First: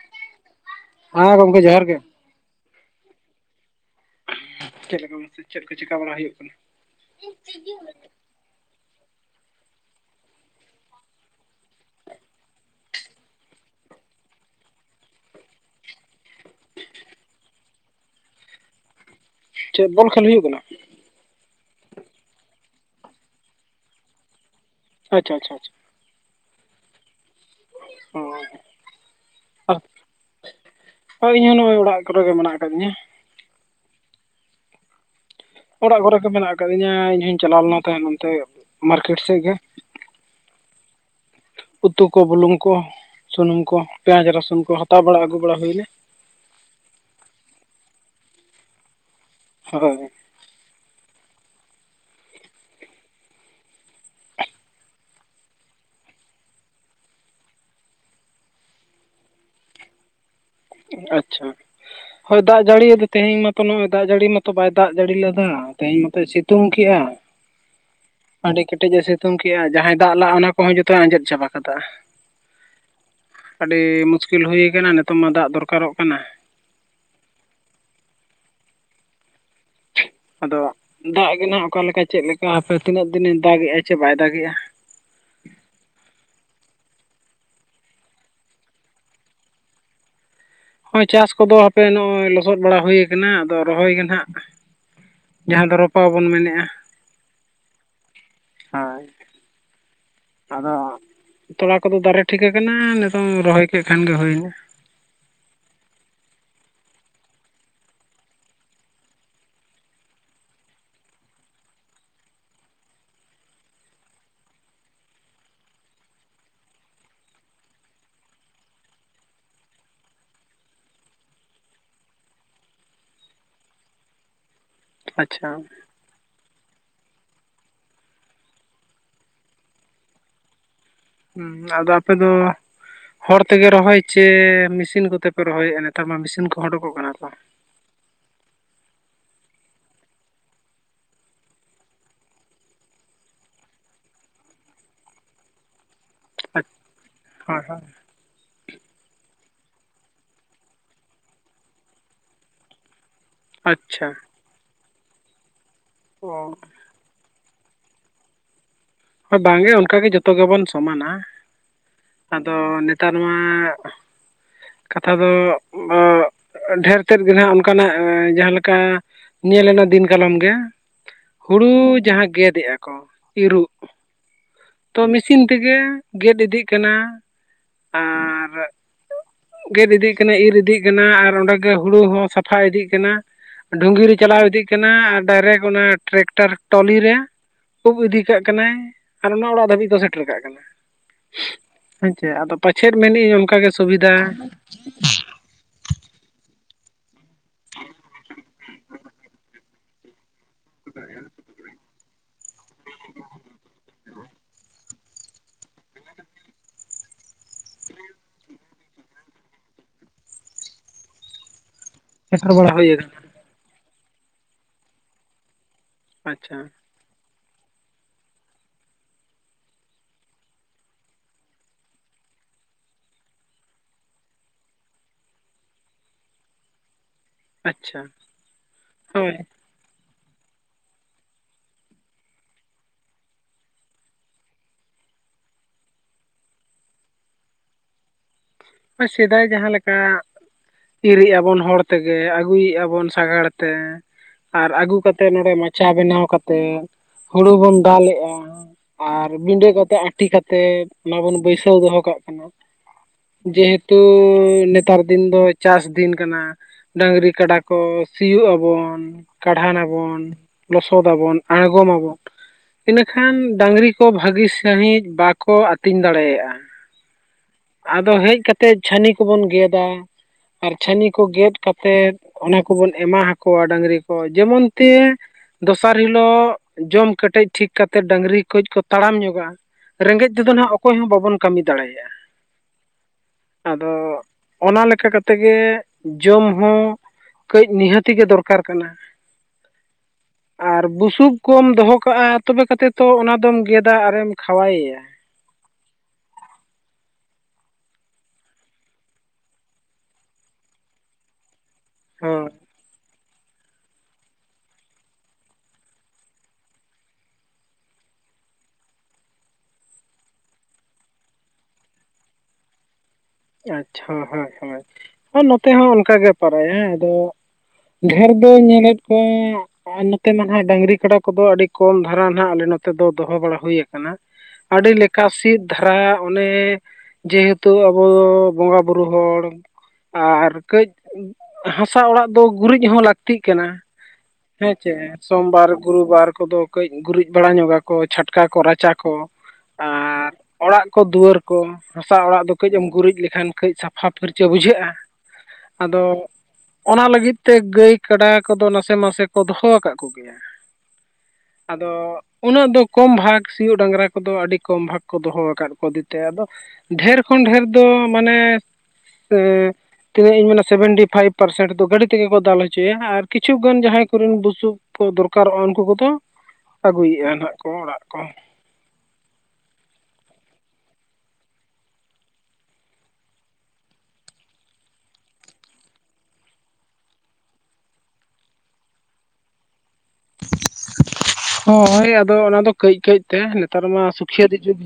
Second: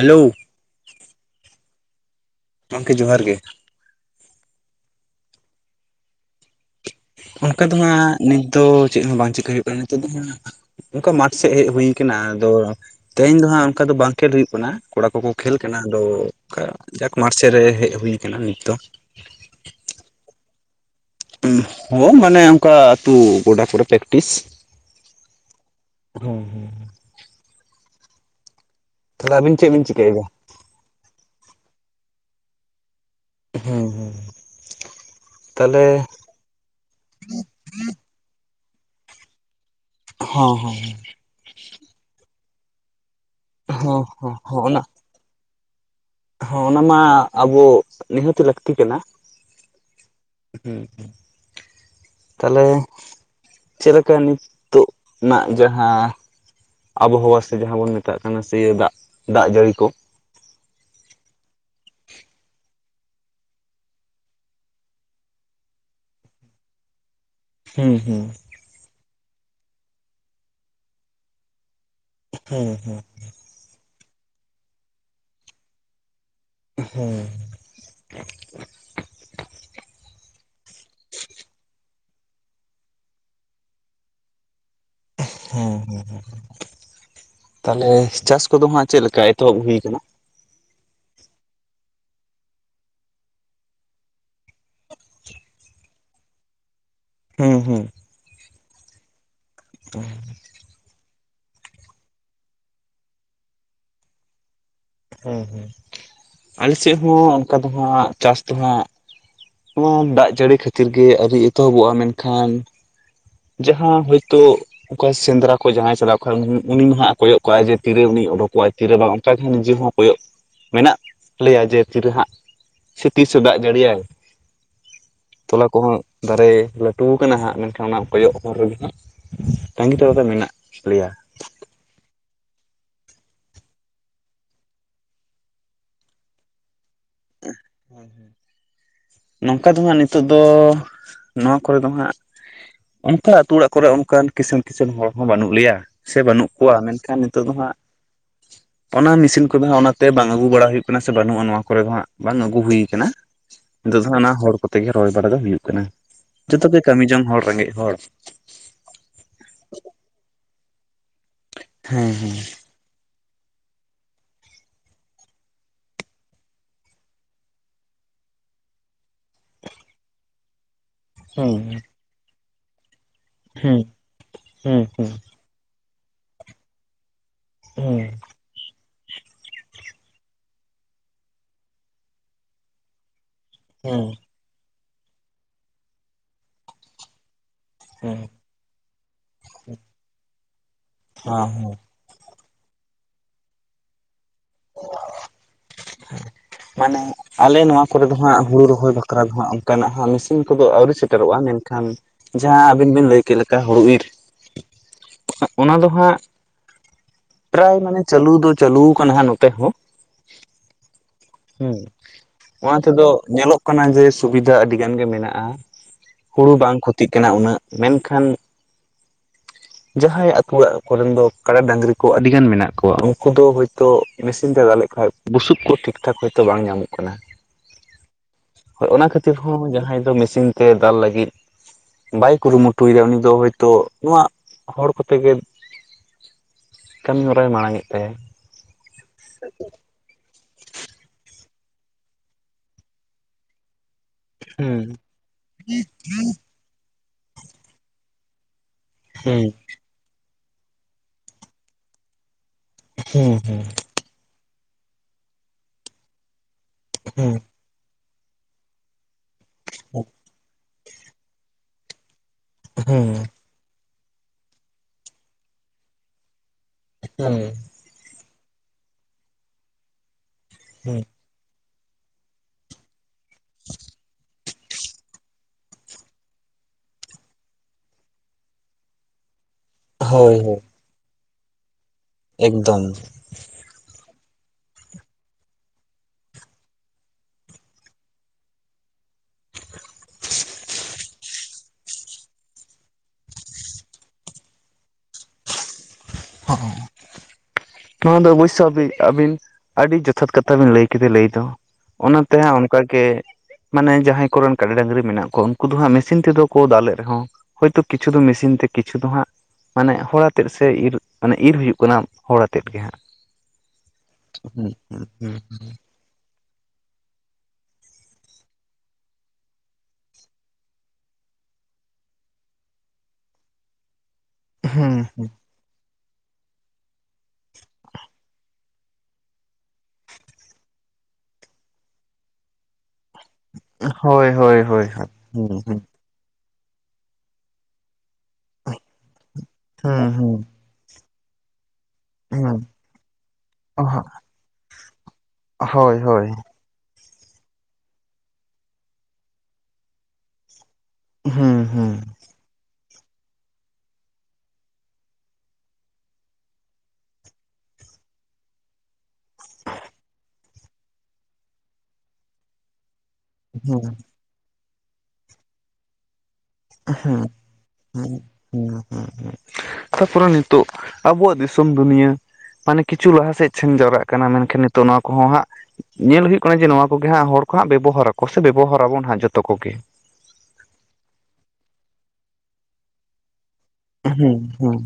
Hello. ᱦᱟᱸ ᱜᱚᱝᱠᱮ ᱡᱚᱦᱟᱨ ᱜᱮ ᱾ ᱜᱚᱝᱠᱮ ᱡᱚᱦᱟᱨ ᱜᱮ ᱾ ᱪᱮᱫ ᱞᱮᱠᱟ ᱢᱟᱥᱮ, ᱪᱮᱫ ᱠᱚ ᱪᱮᱠᱟ ᱵᱟᱲᱟ ᱦᱩᱭᱩᱜ ᱠᱟᱱᱟ ᱾ ᱚᱱᱠᱟ ᱫᱚ ᱦᱟᱸᱜ ᱱᱤᱛ ᱫᱚ ᱪᱮᱫ ᱦᱚᱸ ᱵᱟᱝ ᱪᱤᱠᱟᱹ ᱦᱩᱭᱩᱜ ᱠᱟᱱᱟ ᱱᱤᱛᱚᱜ ᱫᱚ ᱦᱟᱸᱜ ᱚᱱᱠᱟ ᱢᱟᱴᱷ ᱥᱮᱜ ᱦᱮᱜ ᱦᱩᱭ ᱟᱠᱟᱱᱟ ᱟᱫᱚ ᱛᱮᱦᱮᱸᱧ ᱫᱚ ᱦᱟᱸᱜ ᱚᱱᱠᱟ ᱫᱚ ᱵᱟᱝ ᱠᱷᱮᱞ ᱦᱩᱭᱩᱜ ᱠᱟᱱᱟ, ᱠᱚᱲᱟ ᱠᱚᱠᱚ ᱠᱷᱮᱞ ᱠᱟᱱᱟ, ᱟᱫᱚ ᱠᱟ ᱡᱟᱠ ᱢᱟᱴᱷ ᱥᱮᱜ ᱨᱮ ᱦᱮᱜ ᱦᱩᱭ ᱟᱠᱟᱱᱟ ᱱᱤᱛ ᱫᱚ ᱾ ᱪᱮᱫ ᱵᱚᱞ ᱠᱷᱮᱞ ᱦᱩᱭᱩᱜ ᱠᱟᱱᱟ? ᱩᱸᱦ, ᱦᱚᱸ ᱢᱟᱱᱮ ᱚᱝᱠᱟ ᱟᱹᱛᱩ ᱜᱚᱰᱟ ᱠᱚᱨᱮ ᱯᱮᱠᱴᱤᱥ ᱟᱪᱪᱷᱟ ᱟᱪᱪᱷᱟ ᱟᱪᱪᱷᱟ ᱾ ᱦᱩᱸ ᱦᱩᱸ ᱾ ᱳ ᱦᱚᱸᱜ ᱾ ᱛᱟᱦᱞᱮ ᱟᱹᱵᱤᱱ ᱪᱮᱜ ᱵᱤᱱ ᱪᱤᱠᱟᱹ ᱭᱮᱫᱟ ᱾ ᱦᱚᱭ ᱤᱧ ᱦᱚᱸ ᱱᱚᱼᱚᱭ ᱚᱲᱟᱜ ᱠᱚᱨᱮ ᱜᱮ ᱢᱮᱱᱟᱜ ᱟᱠᱟᱜ ᱫᱤᱧ-ᱟ ᱾ ᱦᱮᱸ ᱦᱩᱸ ᱦᱩᱸ᱾ ᱚᱲᱟᱜ ᱠᱚᱨᱮ ᱜᱮ ᱢᱮᱱᱟᱜ ᱟᱠᱟᱜ ᱫᱤᱧᱟ ᱤᱧ ᱦᱩᱧ ᱪᱟᱞᱟᱣ ᱞᱮᱱᱟ ᱛᱟᱦᱮᱱ ᱚᱱᱛᱮ ᱢᱟᱨᱠᱮᱴ ᱥᱮᱜ ᱜᱮ ᱾ ᱦᱚᱸ ᱦᱚᱸ ᱦᱚᱸ ᱾ ᱩᱛᱩ ᱠᱚ ᱵᱩᱞᱩᱝ ᱠᱚ, ᱥᱩᱱᱩᱢ ᱠᱚ ᱦᱚᱸ ᱯᱮᱭᱟᱡ ᱦᱚᱸ ᱨᱟᱹᱥᱩᱱ ᱦᱚᱸ ᱠᱚ ᱚᱱᱟ ᱦᱟᱛᱟᱣ ᱵᱟᱲᱟ ᱟᱹᱜᱩ ᱵᱟᱲᱟ ᱦᱩᱭᱮᱱᱟ᱾ ᱦᱚᱸ ᱚᱱᱟ ᱢᱟ ᱟᱵᱚ ᱱᱤᱦᱟᱹᱛᱤ ᱞᱟᱹᱠᱛᱤ ᱠᱟᱱᱟ ᱾ ᱦᱚᱭ ᱾ ᱦᱩᱸ ᱦᱩᱸ, ᱛᱟᱞᱦᱮ᱾ ᱪᱮᱫ ᱞᱮᱠᱟ ᱱᱤᱛ-ᱛᱚᱜ ᱱᱟᱜ ᱡᱟᱦᱟᱸ ᱟᱵᱚ ᱦᱚᱣᱟ ᱥᱮ ᱡᱟᱦᱟᱸ ᱵᱚᱱ ᱢᱮᱛᱟᱜ ᱠᱟᱱᱟ ᱥᱮ ᱤᱭᱟᱹ ᱫᱟᱜᱽ ᱼ ᱫᱟᱜᱽ ᱡᱟᱹᱲᱤ ᱠᱚ ᱾ ᱟᱪᱪᱷᱟ ᱾ ᱦᱚᱭ ᱫᱟᱜᱽ ᱡᱟᱹᱲᱤ ᱭᱟᱫᱚ ᱛᱮᱦᱤᱧ ᱢᱟᱛᱚ ᱱᱚᱜ-ᱚᱭ ᱫᱟᱜᱽ ᱡᱟᱹᱲᱤ ᱢᱟᱛᱚ ᱵᱟᱭ ᱫᱟᱜᱽ ᱡᱟᱹᱲᱤ ᱞᱮᱫᱟ ᱛᱮᱦᱤᱧ ᱢᱟᱛᱚᱭ ᱥᱤᱛᱩᱝ ᱠᱮᱜᱼᱟ᱾ ᱦᱮᱸ ᱦᱩᱸ ᱾ ᱟᱹᱰᱤ ᱠᱮᱴᱮᱡ ᱮ ᱥᱤᱛᱩᱝ ᱠᱮᱜᱼᱟ ᱡᱟᱦᱟᱸᱭ ᱫᱟᱜᱽ ᱞᱟᱜᱼᱟ ᱚᱱᱟ ᱠᱚᱦᱚᱸ ᱡᱚᱛᱚᱭ ᱟᱸᱡᱮᱫ ᱪᱟᱵᱟ ᱠᱟᱫᱟᱜ-ᱟ ᱾ ᱦᱮᱸ ᱦᱩᱸ ᱾ ᱟᱹᱰᱤ ᱢᱩᱥᱠᱤᱞ ᱦᱩᱭᱟ ᱠᱟᱱᱟ ᱱᱤᱛᱚᱝ ᱢᱟ ᱫᱟᱜᱽ ᱫᱚᱨᱠᱟᱨᱚᱜ ᱠᱟᱱᱟ ᱾ ᱦᱩᱸ ᱾ ᱟᱫᱚ ᱫᱟᱜ ᱜᱮ ᱱᱟᱜ ᱚᱠᱟ ᱞᱮᱠᱟ ᱪᱮᱫ ᱞᱮᱠᱟ ᱦᱟᱯᱮ ᱛᱤᱱᱟᱹᱜ ᱫᱤᱱᱮ ᱫᱟᱜᱮᱜ-ᱟ ᱪᱮ ᱵᱟᱭ ᱫᱟᱜᱮᱜ-ᱟ᱾ ᱦᱩᱸ, ᱦᱩᱸ ᱦᱩᱸ ᱦᱩᱸ ᱦᱩᱸ᱾ ᱛᱟᱦᱞᱮ ᱪᱟᱥ ᱠᱩᱫᱚ ᱦᱟᱸᱜ ᱪᱮᱫ ᱞᱮᱠᱟ ᱮᱛᱚᱦᱚᱵ ᱦᱩᱭ ᱠᱟᱱᱟ? ᱦᱳᱭ ᱪᱟᱥ ᱠᱚᱫᱚ ᱦᱟᱯᱮ ᱱᱚᱜ-ᱚᱭ ᱞᱚᱥᱚᱫ ᱵᱟᱲᱟ ᱦᱩᱭ ᱠᱟᱱᱟ ᱟᱫᱚ ᱨᱚᱦᱚᱭ ᱜᱮ ᱱᱟᱜ᱾ ᱡᱟᱦᱟᱸ ᱫᱚ ᱨᱚᱯᱟᱣ ᱵᱩᱱ ᱢᱮᱱᱮᱜ-ᱟ᱾ ᱦᱩᱸ ᱦᱩᱸ᱾ ᱦᱟᱹᱭ᱾ ᱩᱸ᱾ ᱟᱫᱚ, ᱛᱚᱞᱟ ᱠᱩᱫᱚ ᱫᱟᱨᱮ ᱴᱷᱤᱠ ᱠᱟᱠᱟᱱᱟ ᱱᱤᱛᱚᱝ ᱨᱚᱦᱚᱭ ᱠᱮ ᱠᱷᱟᱱᱜᱮ ᱦᱩᱭᱱᱟ᱾ ᱦᱩᱸ ᱦᱩᱸ, ᱟᱞᱮ ᱥᱮᱫ ᱦᱚᱸ ᱚᱱᱠᱟ ᱫᱚ ᱦᱟᱸᱜ ᱪᱟᱥ ᱫᱚ ᱦᱟᱸᱜ ᱱᱚᱣᱟ ᱫᱟᱜ ᱡᱟᱹᱲᱤ ᱠᱷᱟᱹᱛᱤᱨ ᱜᱮ ᱟᱹᱣᱨᱤ ᱮᱛᱚᱦᱚᱵᱚᱜ-ᱟ ᱢᱮᱱᱠᱷᱟᱱ ᱡᱟᱦᱟᱸ ᱦᱳᱭᱛᱳ ᱚᱠᱚᱭ ᱥᱮᱸᱫᱽᱨᱟ ᱠᱷᱚᱭ ᱡᱟᱦᱟᱸᱭ ᱪᱟᱞᱟᱣ ᱠᱷᱟᱡ-ᱟᱭ ᱩᱱᱤ ᱢᱟ ᱦᱟᱸᱜ ᱠᱚᱭᱚᱜ ᱠᱟᱜ-ᱟᱭ ᱡᱮ ᱛᱤᱨᱮ ᱩᱱᱤ ᱚᱰᱚᱠᱚᱜ-ᱟᱭ ᱛᱤᱨᱮ ᱵᱟᱝ᱾ ᱴᱟᱡ ᱦᱚᱸ ᱱᱤᱡᱮ ᱦᱚᱸ ᱠᱚᱭᱚᱜ ᱢᱮᱱᱟᱜ ᱞᱮᱭᱟ ᱡᱮ ᱛᱤᱨᱮ ᱦᱟᱸᱜ ᱥᱮ ᱛᱤᱥᱮ ᱫᱟᱜ ᱡᱟᱹᱲᱤᱭᱟᱭ? ᱟᱪᱪᱷᱟ ᱛᱚᱞᱟ ᱠᱩᱦᱚᱸ ᱫᱟᱨᱮ ᱞᱟᱹᱴᱩᱣ ᱠᱟᱱᱟ ᱦᱟᱸᱜ ᱢᱮᱱ ᱠᱷᱟᱱ ᱚᱱᱟ ᱠᱚᱭᱚᱜ ᱦᱚᱨ ᱨᱮᱜᱮ ᱱᱟᱜ ᱛᱟᱺᱜᱤ ᱛᱟᱲᱟᱜ ᱨᱮ ᱢᱮᱱᱟᱜ ᱞᱮᱭᱟ᱾ ᱦᱩᱸ, ᱟᱫᱚ ᱟᱯᱮ ᱫᱚ ᱦᱚᱲ ᱛᱮᱜᱮ ᱨᱚᱦᱚᱭ ᱪᱮ ᱢᱮᱥᱤᱱ ᱠᱚᱛᱮ ᱯᱮ ᱨᱚᱦᱚᱭᱮᱜ-ᱟ? ᱱᱮᱛᱟᱨ ᱢᱟ ᱢᱮᱥᱤᱱ ᱠᱚᱦᱚᱸ ᱩᱰᱩᱠᱚᱜ ᱠᱟᱱᱟ ᱠᱚ᱾ ᱦᱳᱭ ᱦᱳᱭ᱾ ᱱᱚᱝᱠᱟ ᱫᱚ ᱦᱟᱸᱜ ᱱᱤᱛᱚᱜ ᱫᱚ ᱱᱚᱣᱟ ᱠᱚᱨᱮ ᱫᱚ ᱦᱟᱸᱜ ᱚᱱᱠᱟ ᱟᱹᱛᱩ ᱚᱲᱟᱜ ᱠᱚᱨᱮ ᱚᱱᱠᱟᱱ ᱠᱤᱥᱟᱹᱬ ᱠᱤᱥᱟᱹᱬ ᱦᱚᱲ ᱦᱚᱸ ᱵᱟᱹᱱᱩᱜ ᱞᱮᱭᱟ᱾ ᱥᱮ ᱵᱟᱹᱱᱩᱜ ᱠᱚᱣᱟ ᱢᱮᱱᱠᱷᱟᱱ ᱱᱤᱛᱳᱜ ᱫᱚ ᱦᱳᱭ ᱦᱟᱸᱜ᱾ ᱦᱳᱭ ᱚᱱᱟ ᱢᱮᱥᱤᱱ ᱠᱚᱫᱚ ᱦᱟᱸᱜ ᱚᱱᱟᱛᱮ ᱵᱟᱝ ᱟᱹᱜᱩ ᱵᱟᱲᱟ ᱦᱩᱭᱩᱜ ᱠᱟᱱᱟ ᱥᱮ ᱵᱟᱹᱱᱩᱜᱼᱟ ᱱᱚᱣᱟ ᱠᱚᱨᱮ ᱫᱚ ᱦᱟᱸᱜ ᱵᱟᱝ ᱟᱹᱜᱩ ᱦᱩᱭ ᱠᱟᱱᱟ᱾ ᱱᱤᱛᱚᱜ ᱫᱚ ᱟᱪᱪᱷᱟ ᱦᱟᱸᱜ ᱚᱱᱟ ᱦᱚᱲ ᱠᱚᱛᱮ ᱜᱮ ᱨᱚᱦᱚᱭ ᱵᱟᱲᱟ ᱫᱚ ᱦᱩᱭᱩᱜ ᱠᱟᱱᱟ᱾ ᱡᱚᱛᱚ ᱠᱤ ᱠᱟᱹᱢᱤ ᱡᱚᱝ ᱦᱚᱲ ᱨᱮᱸᱜᱮᱡ ᱦᱚᱲ᱾ ᱦᱚᱸ, ᱵᱟᱝᱜᱮ ᱚᱱᱠᱟᱜᱮ ᱡᱚᱛᱚ ᱜᱮᱵᱚᱱ ᱥᱚᱢᱟᱱᱟ᱾ ᱦᱮᱸ ᱦᱮᱸ ᱟᱫᱚ ᱱᱮᱛᱟᱨ ᱢᱟ ᱠᱟᱛᱷᱟ ᱫᱚ ᱰᱷᱮᱨ ᱛᱮᱫ ᱜᱮ ᱱᱟᱜ ᱚᱱᱠᱟᱱᱟᱜ ᱡᱟᱦᱟᱸᱞᱮᱠᱟ ᱧᱮᱞᱮᱱᱟ ᱫᱤᱱ ᱠᱟᱞᱚᱢ ᱜᱮ, ᱦᱩᱲᱩ ᱦᱩᱸ ᱡᱟᱦᱟᱸ ᱜᱮᱫᱮᱜ-ᱟ ᱠᱚ᱾ ᱤᱨᱚᱜ ᱦᱩᱸ ᱦᱩᱸ ᱛᱚ ᱦᱩᱸ ᱢᱮᱥᱤᱱ ᱛᱮᱜᱮ ᱜᱮᱫ ᱤᱫᱤᱜ ᱠᱟᱱᱟ ᱦᱩᱸ ᱟᱨ ᱜᱮᱫ ᱤᱫᱤᱜ ᱠᱟᱱᱟ ᱤᱨ ᱤᱫᱤᱜ ᱠᱟᱱᱟ ᱟᱨ ᱚᱸᱰᱮ ᱜᱮ ᱦᱩᱲᱩ ᱦᱚᱸ ᱥᱟᱯᱷᱟ ᱤᱫᱤᱜ ᱠᱟᱱᱟ ᱦᱩᱸ ᱰᱩᱸᱜᱤ ᱨᱮ ᱪᱟᱞᱟᱣ ᱤᱫᱤᱜ ᱠᱟᱱᱟ ᱟᱨ ᱰᱟᱭᱨᱮᱠᱴ ᱚᱱᱟ ᱴᱨᱟᱠᱴᱟᱨ ᱴᱨᱚᱞᱤᱨᱮ᱾ ᱩᱵ ᱦᱩᱸ ᱤᱫᱤ ᱠᱟᱜ ᱠᱟᱱᱟᱭ ᱟᱨ ᱚᱱᱟ ᱚᱲᱟᱜ ᱫᱷᱟᱹᱵᱤᱡ ᱫᱚ ᱥᱮᱴᱮᱨ ᱠᱟᱜ ᱠᱟᱱᱟ᱾ ᱦᱚᱸ ᱦᱚᱸ ᱦᱮᱸ ᱪᱮ ᱟᱫᱚ ᱯᱟᱪᱮᱫ ᱢᱮᱱᱮᱫ ᱟᱹᱧ ᱚᱱᱠᱟᱜᱮ ᱥᱩᱵᱤᱫᱷᱟ᱾ ᱦᱮᱸ, ᱢᱟᱱᱮ ᱟᱞᱮ ᱱᱚᱣᱟ ᱠᱚᱨᱮ ᱫᱚ ᱦᱟᱸᱜ ᱦᱩᱲᱩ ᱨᱚᱦᱚᱭ ᱵᱟᱠᱷᱨᱟ ᱫᱚ ᱦᱟᱸᱜ ᱚᱝᱠᱟᱱᱟᱜ ᱦᱟᱸᱜ ᱢᱮᱥ ᱥᱤᱱ ᱠᱚᱫᱚ ᱟᱹᱣᱨᱤ ᱥᱮᱴᱮᱨᱚᱜ-ᱟ ᱢᱮᱱᱠᱷᱟᱱ ᱡᱟᱦᱟᱸ ᱟᱹᱵᱤᱱ ᱵᱤᱱ ᱞᱟᱹᱭ ᱠᱮᱫ ᱞᱮᱠᱟ ᱦᱩᱲᱩ ᱤᱨ ᱚᱱᱟ ᱫᱚ ᱦᱟᱸᱜ ᱯᱨᱟᱭ ᱢᱟᱱᱮ ᱪᱟᱹᱞᱩ ᱫᱚ ᱪᱟᱹᱟᱞᱩᱣ ᱠᱟᱱᱟ ᱦᱟᱸᱜ ᱱᱚᱛᱮ ᱦᱚᱸ᱾ ᱦᱩᱸ, ᱥᱮᱴᱮᱨ ᱵᱟᱲᱟ ᱚᱱᱟ ᱦᱩᱭ ᱛᱮᱫᱚ ᱟᱠᱟᱱᱟ ᱧᱮᱞᱚᱜ ᱠᱟᱱᱟ ᱡᱮ ᱥᱩᱵᱤᱫᱷᱟ ᱟᱹᱰᱤ ᱜᱟᱱ ᱜᱮ ᱢᱮᱱᱟᱜ-ᱟ᱾ ᱦᱩᱲᱩ ᱟᱪᱪᱷᱟ ᱵᱟᱝ ᱠᱷᱚᱛᱤᱜ ᱠᱟᱱᱟ ᱩᱱᱟᱹᱜ ᱢᱮᱱᱠᱷᱟᱱ ᱡᱟᱦᱟᱸᱭ ᱟᱹᱛᱩ ᱚᱲᱟᱜ ᱠᱚᱨᱮᱱ ᱫᱚ ᱠᱟᱲᱟ ᱰᱟᱝᱨᱤ ᱠᱚ ᱟᱹᱰᱤᱜᱟᱱ ᱢᱮᱱᱟᱜ ᱠᱚᱣᱟ ᱩᱝᱠᱩ ᱫᱚ ᱦᱳᱭᱛᱳ ᱢᱮᱥᱤᱱ ᱛᱮ ᱫᱟᱞᱮᱜ ᱠᱷᱟᱡ ᱵᱩᱥᱩᱵ ᱠᱚ ᱴᱷᱤᱠ ᱴᱷᱟᱠ ᱦᱳᱭᱛᱳ ᱵᱟᱝ ᱧᱟᱢᱚᱜ ᱠᱟᱱᱟ, ᱟᱪᱪᱷᱟ ᱦᱳᱭ ᱚᱱᱟ ᱠᱷᱟᱹᱛᱤᱨ ᱦᱚᱸ ᱡᱟᱦᱟᱸᱭ ᱫᱚ ᱢᱮᱥᱤᱱ ᱛᱮ ᱫᱟᱞ ᱞᱟᱹᱜᱤᱫ ᱵᱟᱭ ᱠᱩᱨᱩᱢᱩᱴᱩᱭᱮᱫᱟ ᱩᱱᱤ ᱫᱚ ᱦᱚᱭᱛᱚ ᱱᱚᱣᱟᱜ ᱦᱚᱲ ᱠᱚᱛᱮ ᱜᱮᱼᱼ ᱠᱟᱹᱢᱤ ᱦᱚᱨᱟᱭ ᱢᱟᱲᱟᱝᱮᱫ ᱛᱟᱭᱟ᱾ ᱥᱮᱫᱟᱭ ᱡᱟᱦᱟᱸ ᱞᱮᱠᱟ᱾ ᱠᱟ ᱤᱨᱜ ᱟ ᱵᱚᱱ ᱦᱚᱲ ᱛᱮᱜᱮ ᱟᱹᱜᱩᱭᱮ ᱟ ᱵᱚᱱ ᱥᱟᱜᱟᱲ ᱛᱮᱼᱼ ᱟᱨ ᱦᱩᱸ ᱟᱹᱜᱩ ᱠᱟᱛᱮᱫ ᱱᱚᱸᱰᱮ ᱢᱟᱪᱟ ᱵᱮᱱᱟᱣ ᱠᱟᱛᱮᱫ ᱦᱩᱲᱩ ᱵᱚᱱ ᱫᱟᱞᱜᱼᱟ᱾ ᱟᱨ ᱦᱩᱸ ᱵᱤᱸᱰᱟᱹ ᱠᱟᱛᱮᱫ ᱟᱴᱤ ᱠᱟᱛᱮᱫ ᱚᱱᱟ ᱵᱚᱱ ᱵᱟᱹᱭᱥᱟᱹᱣ ᱫᱚᱦᱚ ᱠᱟᱜ ᱠᱟᱱᱟ᱾ ᱦᱩᱸ ᱡᱮᱦᱮᱛᱩ ᱱᱮᱛᱟᱨ ᱫᱤᱱ ᱫᱚ ᱪᱟᱥ ᱫᱤᱱ ᱠᱟᱱᱟ ᱰᱟᱝᱨᱤ ᱦᱩᱸ ᱠᱟᱰᱟ᱾ ᱠᱚ ᱥᱤᱭᱳᱜ ᱟᱵᱚᱱ ᱠᱟᱰᱟᱱᱵᱚᱱ ᱞᱚᱥᱚᱫᱟᱵᱚᱱ ᱟᱬᱜᱚᱢ ᱟᱵᱚᱱᱼᱼ ᱦᱩᱸ ᱤᱱᱟᱹᱠᱷᱟᱱ ᱰᱟᱝᱨᱤ ᱠᱚ ᱵᱷᱟᱹᱜᱤ ᱥᱟᱺᱦᱤᱡ ᱵᱟᱠᱚ ᱟᱹᱛᱤᱧ ᱫᱟᱲᱮᱭᱟᱜᱼᱟ᱾ ᱦᱮᱸ ᱟᱫᱚ ᱦᱮᱡ ᱠᱟᱛᱮᱜ ᱪᱷᱟᱹᱱᱤ ᱠᱚᱵᱚᱱ ᱜᱮᱫᱟ ᱟᱨ ᱦᱩᱸ ᱪᱷᱟᱹᱱᱤ ᱠᱚ ᱜᱮᱫᱼᱼ ᱠᱟᱛᱮᱫ ᱚᱱᱟ ᱠᱚᱵᱚᱱ ᱮᱢᱟ ᱟᱠᱠᱚᱣᱟ ᱰᱟᱹᱝᱨᱤ ᱠᱚ ᱡᱮᱢᱚᱱᱼᱼ ᱛᱮ ᱫᱚᱥᱟᱨ ᱦᱤᱞᱳᱜ ᱡᱚᱢ ᱠᱮᱴᱮᱡ ᱴᱷᱤᱠ ᱠᱟᱛᱮ ᱰᱟᱹᱝᱨᱤ ᱠᱟᱹᱡ ᱠᱚ ᱛᱟᱲᱟᱢ ᱧᱚᱜᱟᱼᱟ᱾ ᱨᱮᱸᱜᱮᱡ ᱦᱳᱭ ᱛᱮᱫᱚ ᱦᱳᱭ ᱦᱟᱸᱜ ᱚᱠᱚᱭ ᱦᱚᱸ ᱵᱟᱵᱚᱱ ᱠᱟᱹᱢᱤ ᱫᱟᱲᱮᱭᱟᱜᱼᱟ᱾ ᱮᱠᱫᱚᱢ ᱟᱫᱚ ᱚᱱᱟ ᱞᱮᱠᱟ ᱠᱟᱛᱮ ᱜᱮ ᱡᱚᱢ ᱦᱚᱸᱼᱼᱼ ᱠᱟᱹᱡ ᱱᱤᱦᱟᱹᱛᱤ ᱜᱮ ᱫᱚᱨᱠᱟᱨ ᱠᱟᱱᱟ ᱟᱨ ᱵᱩᱥᱩᱵᱼᱼ ᱠᱚᱞ ᱫᱚᱦᱚ ᱠᱟᱜᱼᱟ ᱛᱚᱵᱮ ᱠᱟ ᱠᱟᱛᱮᱮᱫ ᱛᱚ ᱚᱱᱟ ᱫᱚᱢ ᱜᱮᱫᱟ ᱟᱨᱮᱢ ᱠᱷᱟᱣᱟᱭᱮᱭᱟ᱾ ᱦᱚᱸ ᱱᱚᱣᱟ ᱫᱚ ᱚᱵᱚᱥᱳᱭ ᱟᱹᱵᱤᱱ ᱟᱹᱰᱤ ᱡᱚᱛᱷᱟᱛ ᱠᱟᱛᱷᱟ ᱵᱤᱱ ᱞᱟᱹᱭ ᱠᱮᱫᱮ ᱞᱟᱹᱭ ᱫᱚ᱾ ᱚᱱᱟᱛᱮᱦᱟᱸ ᱦᱳᱭ ᱚᱱᱠᱟᱜᱮ ᱢᱟᱱᱮ ᱡᱟᱸᱦᱟᱸᱭ ᱠᱚᱨᱮᱱ ᱠᱟᱰᱟ ᱰᱟᱝᱨᱤ ᱢᱮᱱᱟᱜ ᱠᱟ ᱩᱱᱠᱩ ᱫᱚ ᱦᱟᱸᱜ ᱢᱮᱥᱤᱱ ᱛᱮᱫᱚ ᱠᱚ ᱫᱟᱞᱮᱫ ᱨᱮᱦᱚᱸᱼᱼᱼ ᱦᱳᱭᱛᱳ ᱠᱤᱪᱷᱩ ᱫᱚ ᱢᱮᱥᱤᱱ ᱛᱮ ᱠᱤᱪᱷᱩ ᱫᱚ ᱦᱟᱸᱜ ᱢᱟᱱᱮ ᱦᱚᱲᱟ ᱛᱮᱫ ᱥᱮ ᱤᱨ ᱢᱟᱱᱮ ᱤᱨ ᱦᱩᱭᱩᱜ ᱠᱟᱱᱟ ᱦᱚᱲ ᱟᱛᱮᱫ ᱜᱮ ᱦᱟᱸᱜ᱾ ᱟᱪᱪᱷᱟ ᱦᱩᱸ ᱦᱳᱭ ᱦᱩᱸ ᱦᱳᱭ ᱱᱚᱛᱮ ᱦᱚᱸ ᱚᱱᱠᱟ ᱜᱮ ᱯᱟᱨᱟᱭᱟ ᱟᱫᱚ᱾ ᱰᱷᱮᱨ ᱫᱚᱧ ᱧᱮᱞᱮᱫ ᱠᱚᱣᱟ᱾ ᱟᱨ ᱱᱚᱛᱮ ᱢᱟ ᱦᱟᱸᱜ ᱰᱟᱝᱨᱤ, ᱠᱟᱰᱟ, ᱠᱚᱫᱚ ᱟᱹᱰᱤ ᱠᱚᱢ ᱫᱷᱟᱨᱟ ᱱᱟᱦᱟᱜ ᱟᱞᱮ ᱱᱚᱛᱮ ᱫᱚᱦᱚ ᱵᱟᱲᱟ ᱦᱩᱭ ᱟᱠᱟᱱᱟ᱾ ᱟᱹᱰᱤ ᱦᱩᱸ ᱦᱩᱸ ᱞᱮᱠᱟ ᱥᱤᱫ ᱫᱷᱟᱨᱟ ᱚᱱᱮ ᱡᱮᱦᱮᱛᱩᱼᱼ ᱵᱚᱸᱜᱟ ᱵᱩᱨᱩ ᱦᱚᱲ ᱟᱨ ᱠᱟᱹᱡ ᱦᱟᱥᱟ ᱚᱲᱟᱜ ᱫᱚ ᱜᱩᱨᱤᱡ ᱦᱚᱸ ᱞᱟᱜ ᱞᱟᱹᱠᱛᱤᱜ ᱠᱟᱱᱟ ᱦᱳᱭ ᱦᱳᱭ ᱦᱳᱭ ᱦᱮᱸ ᱦᱳᱭ ᱪᱮ ᱦᱩᱸ ᱥᱚᱢᱵᱟᱨ, ᱦᱩᱸ ᱜᱩᱨᱩᱵᱟᱨ, ᱠᱚᱫᱚᱼᱼᱼ ᱠᱟᱹᱡ ᱜᱩᱨᱤᱡ ᱵᱟᱲᱟ ᱧᱚᱜᱼᱟᱠᱚ ᱪᱷᱟᱴᱠᱟ, ᱠᱚ ᱨᱟᱪᱟ, ᱠᱚᱼᱼ ᱦᱮᱸ ᱦᱮᱸ ᱚᱲᱟᱜᱠᱚ, ᱫᱩᱣᱟᱹᱨᱠᱚ, ᱦᱟᱥᱟ ᱚᱲᱟᱜ ᱫᱚᱼᱼ ᱠᱟᱹᱡ ᱮᱢ ᱜᱩᱨᱤᱡ ᱞᱮᱠᱷᱟᱱ ᱠᱟᱹᱡ ᱦᱩᱸ ᱥᱟᱯᱷᱟ ᱯᱷᱟᱨᱪᱟᱹ ᱵᱩᱡᱷᱟᱹᱜᱼᱟ ᱦᱳᱭ ᱟᱫᱚᱼᱼ ᱦᱳᱭ ᱚᱱᱟ ᱞᱟᱹᱜᱤᱫ ᱛᱮ ᱜᱟᱹᱭ ᱠᱟᱰᱟ ᱠᱚᱫᱚ ᱱᱟᱥᱮ ᱢᱟᱥᱮ ᱠᱚ ᱫᱚᱦᱚ ᱟᱠᱟᱫ ᱠᱚᱜᱮᱭᱟ᱾ ᱦᱩᱸ ᱦᱩᱸ ᱟᱫᱚᱼᱼ ᱦᱩᱸ ᱩᱱᱟᱹᱜ ᱫᱚ ᱠᱚᱢ ᱵᱷᱟᱜᱽ ᱥᱤᱭᱳᱜ ᱰᱟᱝᱨᱟ ᱠᱚᱫᱚ ᱟᱹᱰᱤ ᱠᱚᱢ ᱵᱷᱟᱜᱽ ᱠᱚ ᱫᱚᱦᱚ ᱟᱠᱟᱫ ᱠᱚᱣᱟᱤᱫᱮᱛᱮ ᱟᱫᱚ ᱰᱷᱮᱨᱼᱼ ᱮᱠᱷᱚᱱ ᱰᱷᱮᱨ ᱫᱚ ᱢᱟᱱᱮᱼᱼ ᱥᱮ ᱛᱤᱱᱟᱹᱜ ᱤᱧ ᱢᱮᱱᱟ ᱥᱮᱵᱷᱮᱱᱴᱤ ᱯᱷᱟᱭᱤᱵ ᱯᱟᱨᱥᱮᱱᱴ ᱫᱚ ᱜᱟᱹᱰᱤ ᱛᱮᱜᱮ ᱠᱚ ᱫᱟᱞ ᱦᱚᱪᱚᱭᱟ ᱟᱨᱼᱼ ᱠᱤᱪᱷᱩ ᱜᱟᱱ ᱦᱩᱸ ᱡᱟᱦᱟᱸᱭ ᱠᱚᱨᱮᱱ ᱵᱩᱥᱩᱵ ᱠᱚ ᱫᱚᱨᱠᱟᱨᱚᱜᱼᱟ ᱩᱱᱠᱩ ᱠᱚᱫᱚᱼᱼ ᱦᱩᱸ ᱦᱩᱸ ᱦᱩᱸ ᱦᱩᱸ ᱛᱟᱯᱚᱨᱮ ᱱᱤᱛᱳᱜ ᱟᱵᱚᱣᱟᱜ ᱫᱤᱥᱚᱢ ᱫᱩᱱᱤᱭᱟᱹ᱾ ᱢᱟᱱᱮ ᱠᱤᱪᱷᱩ ᱞᱟᱦᱟ ᱥᱮᱫ ᱥᱮᱱ ᱡᱟᱣᱨᱟᱜ ᱠᱟᱱᱟ ᱢᱮᱱᱠᱷᱟᱱ ᱱᱤᱛᱳᱜ ᱱᱚᱣᱟ ᱠᱚᱦᱚᱸ ᱦᱟᱸᱜᱼᱼ ᱧᱮᱞ ᱦᱩᱭᱩᱜ ᱠᱟᱱᱟ ᱡᱮ ᱱᱚᱣᱟ ᱠᱚᱜᱮ ᱦᱟᱸᱜ ᱦᱚᱲ ᱠᱚ ᱦᱟᱸᱜ ᱵᱮᱵᱚᱦᱟᱨ ᱟᱠᱚ ᱥᱮ ᱵᱮᱵᱚᱦᱟᱨ ᱟᱵᱚᱱ ᱦᱟᱸᱜ ᱡᱚᱛᱚ ᱠᱚᱜᱮᱼᱼ ᱦᱳᱭ ᱟᱫᱚ ᱚᱱᱟ ᱫᱚ ᱠᱟᱹᱡ ᱠᱟᱹᱡ ᱛᱮᱼᱼ ᱦᱩᱸ ᱦᱩᱸ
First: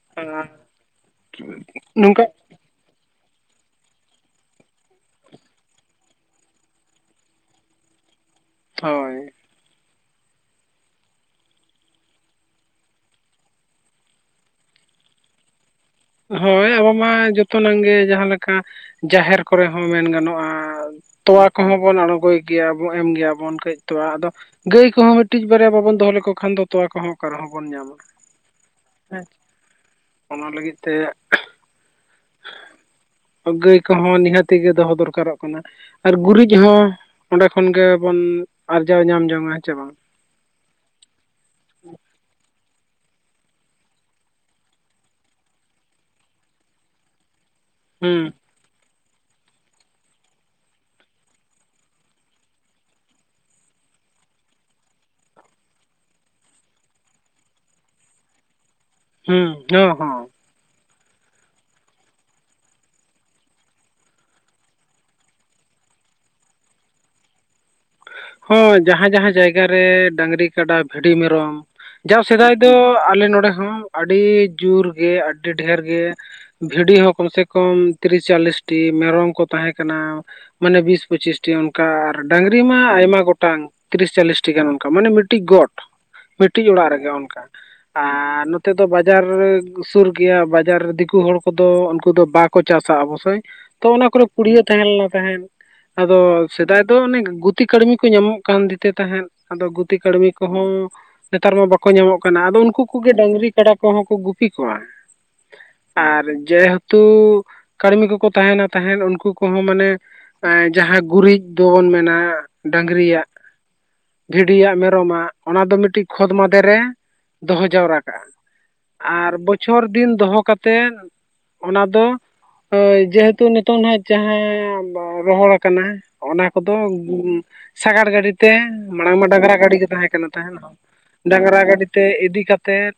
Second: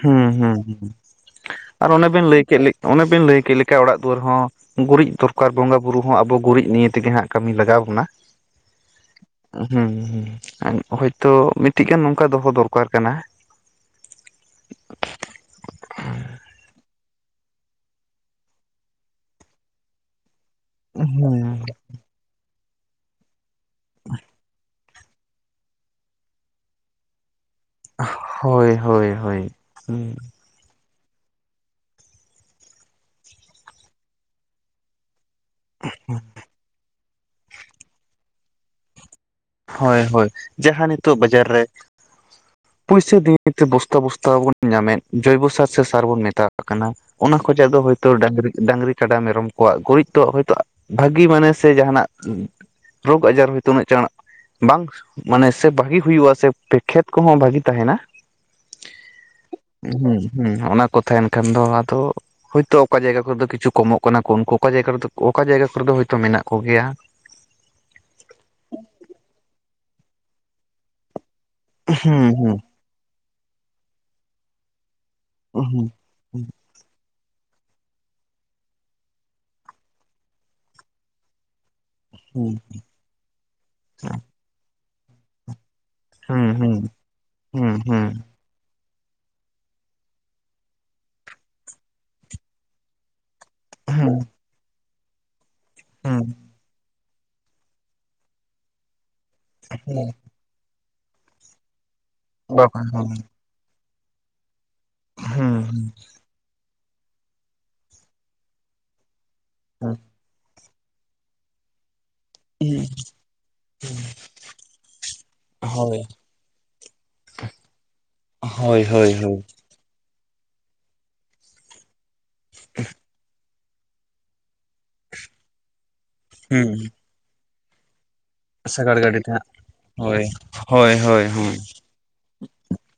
ᱦᱩᱸ ᱦᱩᱸ ᱦᱩᱸ ᱟᱨ ᱚᱱᱮ ᱵᱤᱱ ᱱᱚᱝᱠᱟ ᱞᱟᱹᱭ ᱠᱮᱫ ᱚᱱᱮ ᱵᱤᱱ ᱞᱟᱹᱭ ᱠᱮᱫ ᱞᱮᱠᱟ ᱚᱲᱟᱜ ᱫᱩᱣᱟᱹᱨ ᱦᱚᱸ ᱜᱩᱨᱤᱡ ᱫᱚᱨᱠᱟᱨ ᱵᱚᱸᱜᱟ ᱵᱩᱨᱩ ᱦᱚᱸ ᱟᱵᱚ ᱜᱩᱨᱤᱡ ᱱᱤᱭ ᱛᱮᱜᱮ ᱦᱟᱸᱜ ᱠᱟᱹᱢᱤ ᱞᱟᱜᱟᱣ ᱵᱚᱱᱟ ᱾ ᱦᱳᱭ ᱾ ᱦᱩᱸ ᱦᱩᱸ ᱦᱳᱭᱛᱚ ᱢᱤᱫᱴᱤᱡ ᱜᱟᱱ ᱱᱚᱝᱠᱟ ᱫᱚᱦᱚ ᱫᱚᱨᱠᱟᱨ ᱠᱟᱱᱟ ᱾ ᱦᱳᱭ ᱟᱵᱚ ᱢᱟ ᱡᱚᱛᱚᱱᱟᱝ ᱜᱮ ᱡᱟᱦᱟᱸ ᱞᱮᱠᱟ ᱡᱟᱦᱮᱨ ᱠᱚᱨᱮ ᱦᱚᱸ ᱢᱮᱱ ᱜᱟᱱᱚᱜᱼᱟ ᱾ ᱛᱚᱣᱟ ᱦᱩᱸ ᱠᱚᱦᱚᱸ ᱵᱚᱱ ᱟᱬᱜᱳᱭ ᱜᱮᱭᱟ ᱵᱚ ᱮᱢ ᱜᱮᱭᱟᱵᱚᱱ ᱠᱟᱹᱡ ᱛᱚᱣᱟ ᱟᱫᱚ ᱜᱟᱹᱭ ᱠᱚᱦᱚᱸ ᱢᱤᱹᱴᱤᱡ ᱵᱟᱨᱭᱟ ᱵᱟᱵᱚᱱ ᱫᱚᱦᱚ ᱞᱮᱠᱚ ᱠᱷᱟᱱ ᱫᱚ ᱛᱚᱣᱟ ᱠᱚᱦᱚᱸ ᱚᱠᱟ ᱨᱮᱦᱚᱸ ᱵᱚᱱ ᱧᱟᱢᱟ ᱦᱳᱭ ᱦᱳᱭ ᱦᱮᱸ ᱦᱳᱭ ᱦᱩᱸ ᱚᱱᱟ ᱞᱟᱹᱜᱤᱫ ᱛᱮ ᱜᱟᱹᱭ ᱠᱚᱦᱚᱸ ᱱᱤᱦᱟᱹᱛᱤ ᱜᱮ ᱫᱚᱦᱚ ᱫᱚᱨᱠᱟᱨᱚᱜ ᱠᱟᱱᱟ ᱟᱨ ᱜᱩᱨᱤᱡ ᱦᱚᱸ ᱚᱸᱰᱮ ᱠᱷᱚᱱ ᱜᱮᱵᱚᱱ ᱟᱨᱡᱟᱣ ᱧᱟᱢ ᱡᱚᱝᱼᱟ᱾ ᱦᱳᱭ ᱦᱳᱭ ᱡᱟᱦᱟᱸ ᱱᱤᱛᱚᱜ ᱵᱟᱡᱟᱨ ᱨᱮ ᱯᱩᱭᱥᱟᱹ ᱫᱤᱭᱮ ᱱᱮᱛᱮ ᱵᱚᱥᱛᱟ ᱵᱚᱥᱛᱟ ᱵᱚᱱ ᱧᱟᱢᱮᱫ ᱡᱚᱭᱵᱚ ᱥᱟᱨ ᱥᱮ ᱥᱟᱨ ᱵᱚᱱ ᱢᱮᱛᱟᱜ ᱠᱟᱱᱟ, ᱚᱱᱟ ᱠᱷᱚᱡᱟᱜ ᱫᱚ ᱦᱚᱭᱛᱚ ᱦᱩᱸ ᱰᱟᱝᱨᱤ ᱰᱟᱝᱨᱤ ᱠᱟᱰᱟ ᱢᱮᱨᱚᱢ ᱠᱚᱣᱟᱜ ᱜᱩᱨᱤᱡ ᱛᱚ ᱦᱳᱭᱛᱚ ᱵᱷᱟᱹᱜᱤ ᱢᱟᱱᱮ ᱥᱮ ᱡᱟᱦᱟᱱᱟᱜ ᱨᱳᱜᱽ ᱟᱡᱟᱨ ᱦᱚᱭᱛᱚ ᱩᱱᱟᱹᱜ ᱪᱟᱬᱟᱜ ᱵᱟᱝ ᱢᱟᱱᱮ ᱥᱮ ᱵᱷᱟᱜᱤ ᱦᱩᱭᱩᱜᱼᱟ ᱥᱮ ᱠᱷᱮᱛ ᱠᱚᱦᱚᱸ ᱵᱷᱟᱜᱤ ᱛᱟᱦᱮᱱᱟ ᱾ ᱦᱩᱸ ᱦᱚᱸ ᱦᱩᱸ ᱦᱚᱸ ᱦᱩᱸ ᱚᱱᱟ ᱠᱚ ᱛᱟᱦᱮᱱ ᱠᱷᱟᱱ ᱫᱚ, ᱟᱫᱚ ᱦᱳᱭᱛᱚ ᱚᱠᱟ ᱡᱟᱭᱜᱟ ᱠᱚᱨᱮ ᱫᱚ ᱠᱤᱪᱷᱩ ᱠᱚᱢᱚᱜ ᱠᱟᱱᱟ ᱠᱚ ᱩᱱᱠᱩ ᱚᱠᱟ ᱡᱟᱭᱜᱟ ᱨᱮᱫᱚ ᱚᱠᱟ ᱡᱟᱭᱜᱟ ᱠᱚᱨᱮ ᱫᱚ ᱦᱚᱭᱛᱚ ᱢᱮᱱᱟᱜ ᱠᱚᱜᱮᱭᱟ ᱾ ᱦᱳᱭ ᱡᱟᱦᱟᱸ ᱡᱟᱦᱟᱸ ᱡᱟᱭᱜᱟ ᱨᱮ ᱰᱟᱝᱨᱤ, ᱠᱟᱰᱟ, ᱵᱷᱤᱰᱤ, ᱢᱮᱨᱚᱢ ᱡᱟᱣ ᱦᱩᱸ ᱥᱮᱫᱟᱭ ᱦᱩᱸ ᱫᱚ ᱟᱞᱮ ᱱᱚᱰᱮ ᱦᱚᱸ ᱟᱹᱰᱤ ᱡᱳᱨᱜᱮ ᱟᱹᱰᱤ ᱰᱷᱮᱨ ᱜᱮ ᱵᱷᱤᱰᱤ ᱦᱚᱸ ᱠᱚᱢ ᱥᱮ ᱠᱚᱢ ᱛᱤᱨᱤᱥ ᱪᱚᱞᱤᱥᱴᱤ ᱢᱮᱨᱚᱢ ᱠᱚ ᱛᱟᱦᱮᱸᱠᱟᱱᱟ ᱾ ᱢᱟᱱᱮ ᱵᱤᱥ ᱯᱚᱸᱪᱤᱥ ᱚᱱᱠᱟ ᱟᱨ ᱦᱩᱸ ᱰᱟᱝᱨᱤ ᱢᱟ ᱟᱭᱢᱟ ᱜᱚᱴᱟᱝ ᱛᱤᱨᱤᱥ ᱪᱟᱞᱞᱤᱥᱴᱤ ᱜᱟᱱ ᱚᱱᱠᱟ ᱢᱟᱱᱮ ᱢᱤᱫᱴᱤᱡ ᱜᱚᱴ ᱾ ᱦᱩᱸ ᱢᱤᱫᱴᱤᱡ ᱦᱩᱸ ᱚᱲᱟᱜ ᱨᱮᱜᱮ ᱚᱱᱠᱟ ᱦᱩᱸ ᱦᱩᱸ ᱦᱩᱸ ᱟᱨ ᱚᱱᱛᱮ ᱫᱚ ᱵᱟᱡᱟᱨ ᱥᱩᱨ ᱜᱮᱭᱟ ᱵᱟᱡᱟᱨ ᱫᱤᱠᱩ ᱦᱚᱲ ᱠᱚᱫᱚ ᱩᱱᱠᱩ ᱫᱚ ᱵᱟᱠᱚ ᱪᱟᱥᱟ ᱚᱵᱚᱥᱥᱳᱭ ᱾ ᱛᱚ ᱚᱱᱟ ᱦᱩᱸ ᱠᱚᱨᱮ ᱯᱩᱲᱭᱟᱹ ᱛᱟᱦᱮᱸ ᱞᱮᱱᱟ ᱛᱟᱦᱮᱸᱫ ᱦᱩᱸ ᱟᱫᱚ ᱥᱮᱫᱟᱭ ᱫᱚ ᱚᱱᱮ ᱜᱩᱛᱤ ᱠᱟᱹᱲᱢᱤ ᱠᱚ ᱧᱟᱢᱚᱜ ᱠᱟᱱ ᱛᱟᱦᱮᱸᱫ ᱟᱫᱚ ᱜᱩᱛᱤ ᱦᱩᱸ ᱠᱟᱹᱲᱢᱤ ᱠᱚᱦᱚᱸ ᱱᱮᱛᱟᱨ ᱢᱟ ᱵᱟ ᱵᱟᱠᱚ ᱧᱟᱢᱚᱜ ᱠᱟᱱᱟ ᱟᱫᱚ ᱵᱟᱠᱷᱟᱱ ᱩᱱᱠᱩ ᱦᱩᱸ ᱠᱚᱜᱮ ᱰᱟᱝᱝᱨᱤ ᱠᱟᱰᱟ ᱠᱚᱦᱚᱸ ᱠᱚ ᱜᱩ ᱜᱩᱯᱤ ᱠᱚᱣᱟ ᱦᱩᱸ ᱟᱨ ᱡᱮᱦᱮ ᱛᱩ ᱠᱟᱹᱲᱢᱤ ᱠᱚᱠᱚ ᱛᱟᱦᱮᱱᱟ ᱛᱟᱦᱮᱸᱫ ᱩᱱᱠᱩ ᱠᱚᱦᱚᱸ ᱢᱟᱱᱮ ᱦᱩᱸ ᱮᱸ ᱡᱟᱦᱟᱸ ᱜᱩᱨᱤᱡ ᱵᱚᱱ ᱢᱮᱱᱟ ᱰᱟᱝᱨᱤᱭᱟᱜ ᱵᱷᱤᱰᱤᱭᱟᱜ ᱢᱮᱨᱚᱢᱟᱜ ᱚᱱᱟ ᱫᱚ ᱦᱳᱭ ᱢᱤᱫᱴᱤᱡ ᱠᱷᱚᱫ ᱢᱟᱫᱷᱮ ᱨᱮ ᱫᱚᱦᱚ ᱡᱟᱣᱨᱟ ᱠᱟᱜᱼᱟ ᱾ ᱦᱳᱭ ᱦᱳᱭ ᱦᱳᱭ ᱾ ᱵᱚᱪᱷᱚᱨ ᱫᱤᱱ ᱫᱚᱦᱚ ᱠᱟᱛᱮ ᱚᱱᱟ ᱫᱚ ᱡᱮᱦᱮᱛᱩ ᱱᱤᱛᱚᱝ ᱱᱟᱜ ᱡᱟᱦᱟᱸ ᱨᱚᱦᱚᱲ ᱠᱟᱱᱟ ᱚᱱᱟ ᱦᱩᱸ ᱠᱚᱫᱚ ᱥᱟᱜᱟᱲ ᱜᱟᱹᱰᱤ ᱛᱮ ᱥᱟᱜᱟᱲ ᱢᱟᱲᱟᱝ ᱜᱟᱹᱰᱤ ᱢᱟ ᱛᱮ ᱦᱟᱸᱜ ᱰᱟᱝᱨᱟ ᱜᱟᱹᱰᱤ ᱜᱮ ᱛᱟᱦᱮᱸ ᱦᱳᱭ ᱠᱟᱱᱟ ᱛᱟᱦᱮᱸᱱ ᱦᱳᱭ ᱦᱳᱭ ᱦᱳᱭ ᱰᱟᱝᱨᱟ ᱜᱟᱹᱰᱤ, ᱛᱮ ᱤᱫᱤ ᱠᱟᱛᱮᱮᱫ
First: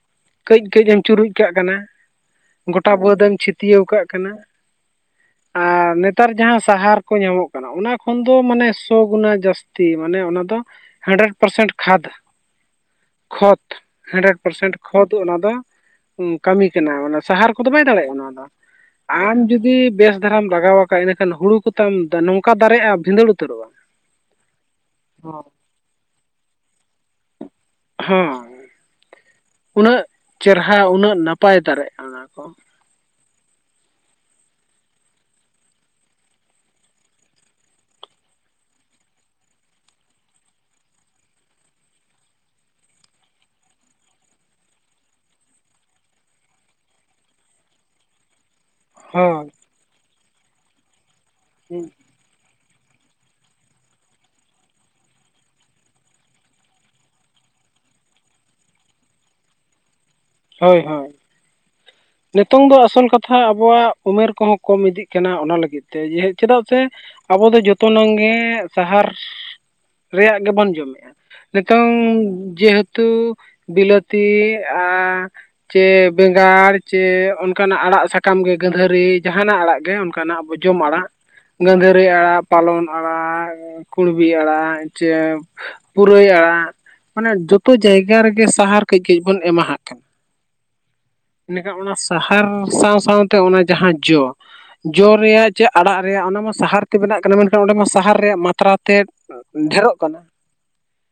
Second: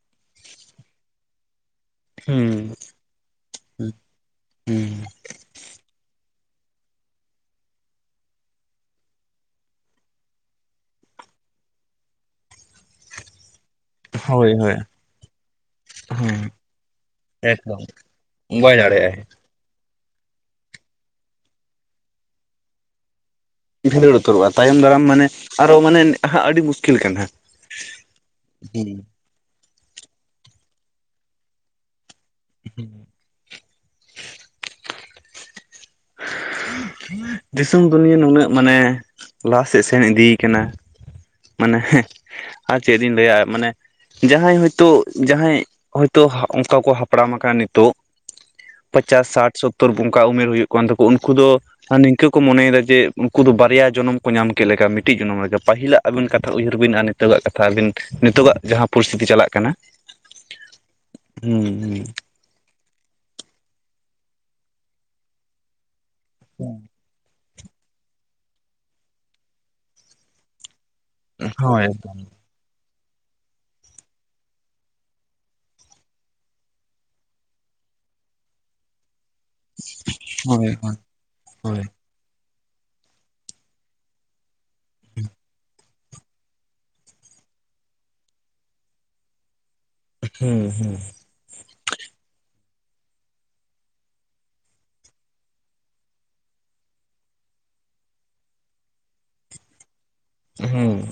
ᱠᱟᱹᱡ ᱠᱟᱹᱡ ᱮᱢ ᱪᱩᱨᱩᱡ ᱠᱟᱜ ᱠᱟᱱᱟ, ᱦᱩᱸ ᱜᱳᱴᱟ ᱵᱟᱹᱫ ᱮᱢ ᱪᱷᱟᱹᱴᱭᱟᱹᱣ ᱠᱟᱜ ᱠᱟᱱᱟ ᱦᱩᱸ ᱾ ᱟᱨ ᱱᱮᱛᱟᱨ ᱡᱟᱦᱟᱸ ᱥᱟᱦᱟᱨ ᱠᱚ ᱧᱟᱢᱚᱜ ᱠᱟᱱᱟ ᱚᱱᱟ ᱠᱷᱚᱱ ᱫᱚ ᱢᱟᱱᱮ ᱥ ᱜᱩᱱᱟ ᱡᱟᱹᱥᱛᱤ ᱢᱟᱱᱮ ᱚᱱᱟ ᱫᱚ ᱦᱟᱱᱰᱨᱮᱰ ᱯᱟᱨᱥᱮᱱᱴ ᱠᱷᱟᱫᱽ ᱠᱷᱚᱛ ᱦᱟᱱᱰᱨᱮᱰ ᱦᱳᱭ ᱯᱟᱨᱥᱮᱱᱴ ᱦᱳᱭ ᱠᱷᱚᱛ ᱚᱱᱟ ᱫᱚ ᱦᱩᱸ ᱠᱟᱹᱢᱤ ᱠᱟᱱᱟ ᱚᱱᱟ ᱥᱟᱦᱟᱨ ᱠᱚᱫᱚ ᱮᱠᱫᱚᱢ ᱵᱟᱭ ᱫᱟᱲᱮᱭᱟᱜᱼᱟ ᱚᱱᱟ ᱫᱚ ᱾ ᱵᱟᱭ ᱫᱟᱲᱮᱭᱟᱜᱼᱟᱭ ᱟᱢ ᱡᱩᱫᱤ ᱵᱮᱥ ᱫᱷᱟᱨᱟᱢ ᱵᱟᱜᱟᱣ ᱟᱠᱟ ᱤᱱᱟᱹᱠᱷᱟᱱ ᱦᱩᱲ ᱠᱚᱛᱟᱢ ᱱᱚᱝᱠᱟ ᱫᱟᱨᱮᱜᱼᱟ ᱵᱷᱤᱸᱟᱹᱲ ᱩᱛᱟᱹᱨᱚᱜᱼᱟ ᱾ ᱵᱷᱤᱸᱫᱟᱹᱲ ᱩᱛᱟᱹᱨᱚᱜᱼᱟ ᱛᱟᱭᱚᱢ ᱫᱟᱨᱟᱢ ᱢᱟᱱᱮ ᱟᱨᱚ ᱢᱟᱱᱮ ᱦᱟᱸᱜ ᱟᱹᱰᱤ ᱢᱩᱥᱠᱤᱞ ᱠᱟᱱᱟ ᱾ ᱦᱚᱸ ᱩᱱᱟᱹᱜ ᱪᱮᱨᱦᱟ ᱩᱱᱟᱹᱜ ᱱᱟᱯᱟᱭ ᱫᱟᱲᱮᱜᱼᱟ᱾ ᱚᱱᱟ ᱠᱚ, ᱦᱮᱸ, ᱫᱤᱥᱚᱢ ᱫᱩᱱᱤᱭᱟᱹ ᱱᱩᱱᱟᱹᱜ ᱢᱟᱱᱮ ᱞᱟᱦᱟᱥᱮᱫ ᱥᱮᱱ ᱤᱫᱤᱭ ᱟᱠᱟᱱᱟ᱾ ᱢᱟᱱᱮ ᱟᱨ ᱪᱮᱫ ᱤᱧ ᱞᱟᱹᱭᱟ ᱢᱟᱱᱮ ᱡᱟᱦᱟᱸᱭ ᱦᱳᱭᱛᱳ ᱡᱟᱦᱟᱸᱭ ᱦᱳᱭᱛᱚ ᱚᱱᱠᱟ ᱠᱚ ᱦᱟᱯᱲᱟᱢ ᱟᱠᱟᱱᱟ ᱱᱤᱛᱚᱜ, ᱯᱚᱪᱟᱥ, ᱦᱳᱭ ᱥᱟᱴ, ᱥᱳᱛᱛᱳᱚᱨ ᱚᱱᱠᱟ ᱩᱢᱮᱨ ᱦᱩᱭᱩᱜ ᱠᱟᱱ ᱛᱟᱠᱚᱣᱟ, ᱩᱱᱠᱩ ᱫᱚ ᱦᱟᱱᱮ ᱤᱱᱠᱟᱹ ᱠᱚ ᱢᱚᱱᱮᱭᱮᱫᱟ ᱡᱮ ᱩᱱᱠᱩ ᱫᱚ ᱵᱟᱨᱭᱟ ᱡᱚᱱᱚᱢ ᱠᱚ ᱧᱟᱢ ᱠᱮᱫ ᱞᱮᱠᱟ ᱢᱤᱫᱴᱤᱡ ᱡᱚᱱᱚᱢ ᱞᱮᱠᱟ ᱯᱟᱹᱦᱤᱞᱟᱜ ᱟᱹᱵᱤᱱ ᱠᱟᱛᱷᱟ ᱩᱭᱦᱟᱹᱨ ᱵᱤᱱ ᱟᱨ ᱱᱤᱛᱚᱜᱼᱟᱜ ᱠᱟᱛᱷᱟ ᱟᱹᱵᱤᱱ ᱱᱤᱛᱚᱜᱟᱜ ᱡᱟᱦᱟᱸ ᱯᱚᱨᱤᱥᱛᱷᱤᱛᱤ ᱪᱟᱞᱟᱜ ᱠᱟᱱᱟ, ᱦᱳᱭ ᱦᱳᱭ, ᱦᱮᱸ ᱦᱮᱸ᱾ ᱱᱤᱛᱚᱝ ᱫᱚ ᱟᱥᱚᱞ ᱠᱟᱛᱷᱟ ᱟᱵᱚᱣᱟᱜ ᱩᱢᱮᱨ ᱠᱚᱦᱚᱸ ᱠᱚᱢ ᱤᱫᱤᱜ ᱠᱟᱱᱟ ᱚᱱᱟ ᱞᱟᱹᱜᱤᱫ ᱛᱮ᱾ ᱡᱮ ᱪᱮᱫᱟᱜ ᱥᱮ ᱟᱵᱚ ᱫᱚ ᱡᱚᱛᱚᱱᱟᱝ ᱜᱮ ᱥᱟᱦᱟᱨ ᱨᱮᱭᱟᱜ ᱜᱮᱵᱚᱱ ᱡᱚᱢᱮᱫᱼᱟ᱾ ᱦᱳᱭ ᱱᱤᱛᱚᱝ ᱮᱠᱫᱚᱢ ᱡᱮᱦᱮᱛᱩ ᱩᱛᱩ ᱵᱤᱞᱟᱹᱛᱤ ᱟᱨ ᱡᱮ ᱵᱮᱸᱜᱟᱲ ᱡᱮ ᱚᱱᱠᱟᱱᱟᱜ ᱟᱲᱟᱜ ᱥᱟᱠᱟᱢ ᱜᱮ ᱜᱟᱺᱫᱷᱟᱹᱨᱤ ᱡᱟᱦᱟᱱᱟᱜ ᱟᱲᱟᱜ ᱜᱮ ᱚᱱᱠᱟᱱᱟᱜ ᱟᱵᱚ ᱦᱳᱭ ᱡᱚᱢ ᱦᱳᱭ ᱟᱲᱟᱜ ᱦᱳᱭ ᱜᱟᱺᱫᱷᱟᱹᱨᱤ ᱟᱲᱟᱜ, ᱯᱟᱞᱚᱱ ᱟᱲᱟᱜ ᱠᱩᱬᱵᱤ ᱟᱲᱟᱜ ᱪᱮ ᱯᱩᱨᱟᱹᱭ ᱟᱲᱟᱜ ᱢᱟᱱᱮ ᱡᱚᱛᱚ ᱡᱟᱭᱜᱟ ᱨᱮᱜᱮ ᱥᱟᱦᱟᱨ ᱠᱟᱹᱡ ᱠᱟᱹᱡ ᱵᱚᱱ ᱮᱢᱟᱦᱟᱜ ᱠᱟᱱᱟ᱾ ᱦᱩᱸ ᱦᱩᱸ, ᱮᱱᱮᱠᱷᱟᱱ ᱚᱱᱟ ᱥᱟᱦᱟᱨ ᱥᱟᱶ ᱥᱟᱶᱛᱮ ᱚᱱᱟ ᱡᱟᱦᱟᱸ ᱡᱚ, ᱡᱚ ᱨᱮᱭᱟᱜ ᱪᱮ ᱟᱲᱟᱜ ᱨᱮᱭᱟᱜ ᱚᱱᱟᱢᱟ ᱥᱟᱦᱟᱨ ᱛᱮ ᱵᱮᱱᱟᱜ ᱠᱟᱱᱟ, ᱢᱮᱱᱠᱷᱟᱱ ᱚᱸᱰᱮ ᱢᱟ ᱥᱟᱦᱟᱨ ᱨᱮᱭᱟᱜ ᱢᱟᱛᱨᱟ ᱛᱮᱫ ᱰᱷᱮᱨᱚᱜ ᱠᱟᱱᱟ᱾ ᱦᱮᱸ,